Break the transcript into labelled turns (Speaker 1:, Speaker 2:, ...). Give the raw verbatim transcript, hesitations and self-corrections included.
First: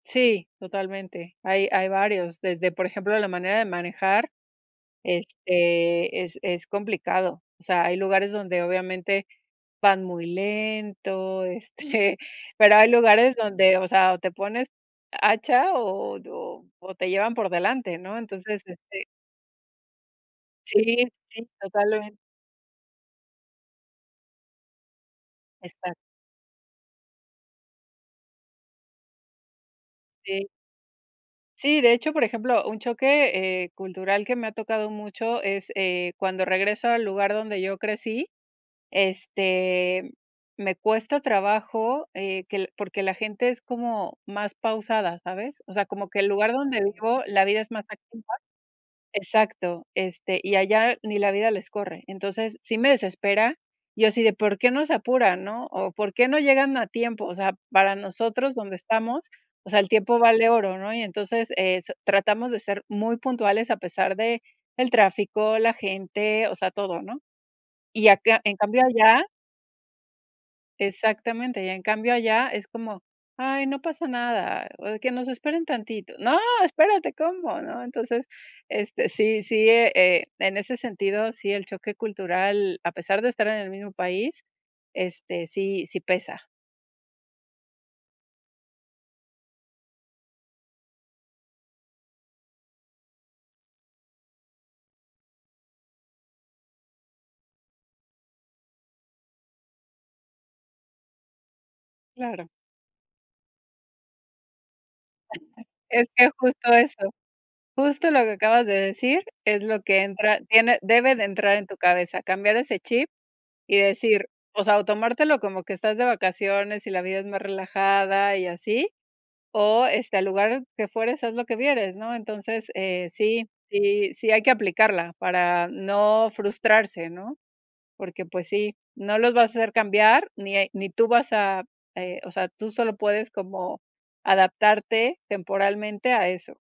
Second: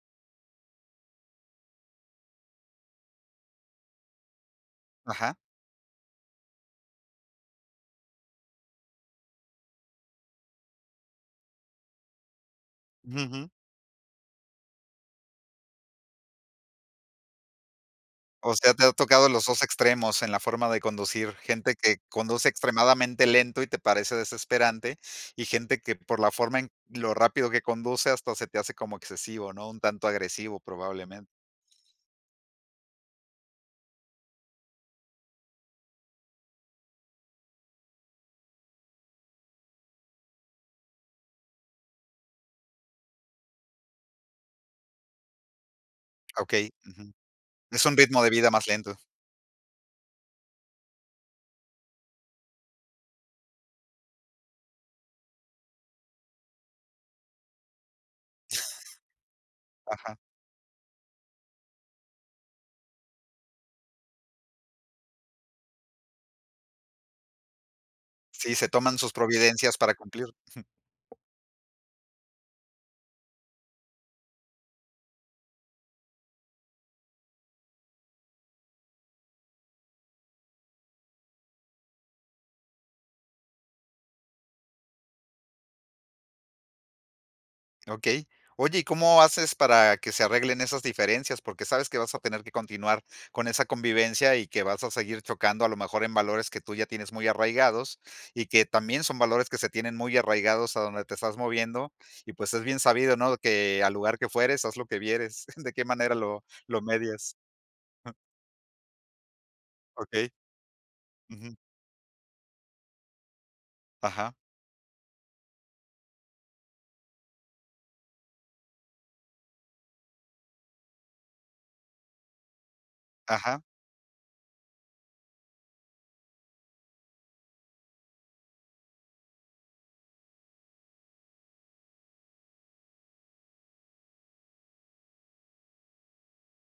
Speaker 1: Sí, totalmente. Hay, hay varios, desde, por ejemplo, la manera de manejar,
Speaker 2: Ajá.
Speaker 1: este, es es complicado. O sea, hay lugares donde, obviamente, van muy lento, este, pero hay
Speaker 2: Ujú,
Speaker 1: lugares
Speaker 2: ujú.
Speaker 1: donde, o sea, o te pones hacha o o o o te llevan por delante, ¿no?
Speaker 2: O
Speaker 1: Entonces,
Speaker 2: sea, te ha
Speaker 1: este
Speaker 2: tocado los dos extremos en la forma de
Speaker 1: Sí,
Speaker 2: conducir,
Speaker 1: sí,
Speaker 2: gente que
Speaker 1: totalmente.
Speaker 2: conduce extremadamente lento y te parece desesperante y gente
Speaker 1: Exacto.
Speaker 2: que, por la forma en lo rápido que conduce, hasta se te hace como excesivo, ¿no? Un tanto
Speaker 1: Sí.
Speaker 2: agresivo, probablemente.
Speaker 1: Sí, de hecho, por ejemplo, un choque, eh, cultural que me ha tocado mucho es, eh, cuando regreso al lugar donde yo crecí, este, me cuesta trabajo, eh, que porque la gente es como más pausada, ¿sabes? O sea, como que el lugar
Speaker 2: Okey,
Speaker 1: donde
Speaker 2: ujú.
Speaker 1: vivo, la vida es
Speaker 2: Es
Speaker 1: más
Speaker 2: un ritmo
Speaker 1: activa.
Speaker 2: de vida más lento.
Speaker 1: Exacto, este, y allá ni la vida les corre. Entonces, sí me desespera, y yo así de: "¿Por qué no se apuran?", ¿no?, o, "¿Por qué no llegan a tiempo? O sea, para nosotros donde estamos, o sea, el
Speaker 2: Ajá.
Speaker 1: tiempo vale oro, ¿no? Y entonces, eh, so tratamos de ser muy puntuales a pesar de el tráfico, la gente, o sea, todo, ¿no? Y acá
Speaker 2: Sí,
Speaker 1: en
Speaker 2: se
Speaker 1: cambio
Speaker 2: toman sus
Speaker 1: allá
Speaker 2: providencias para cumplir, jum.
Speaker 1: Exactamente, y en cambio allá es como: "Ay, no pasa nada, o de, que nos esperen tantito". No, espérate, ¿cómo? ¿No? Entonces, este, sí sí, eh, e en ese sentido, sí el choque cultural, a pesar de estar en el mismo país, este, sí sí pesa.
Speaker 2: Okey. Oye, ¿y cómo haces para que se arreglen esas diferencias? Porque sabes que vas a tener que continuar con esa convivencia y que vas a seguir chocando, a lo mejor, en valores que tú ya tienes muy arraigados y que también son valores que se tienen muy arraigados a donde te estás moviendo y,
Speaker 1: Claro.
Speaker 2: pues, es bien sabido, ¿no?, que, al lugar que fueres, haz lo que vieres, ¿de qué
Speaker 1: Es
Speaker 2: manera
Speaker 1: que
Speaker 2: lo
Speaker 1: justo
Speaker 2: lo
Speaker 1: eso.
Speaker 2: medias?
Speaker 1: Justo lo que acabas de decir es lo que
Speaker 2: Okey.
Speaker 1: entra tiene debe de
Speaker 2: Ujú.
Speaker 1: entrar en tu cabeza, cambiar ese chip y decir
Speaker 2: Ajá.
Speaker 1: o sea, o tomártelo como que estás de vacaciones y la vida es más relajada y así, o, este, "Al lugar que fueres, haz lo que vieres", ¿no? Entonces, eh, sí
Speaker 2: Ajá.
Speaker 1: sí sí hay que aplicarla para no frustrarse, ¿no? Porque, pues sí, no los vas a hacer cambiar ni e ni tú vas a eh, o sea, tú solo puedes como adaptarte temporalmente a eso.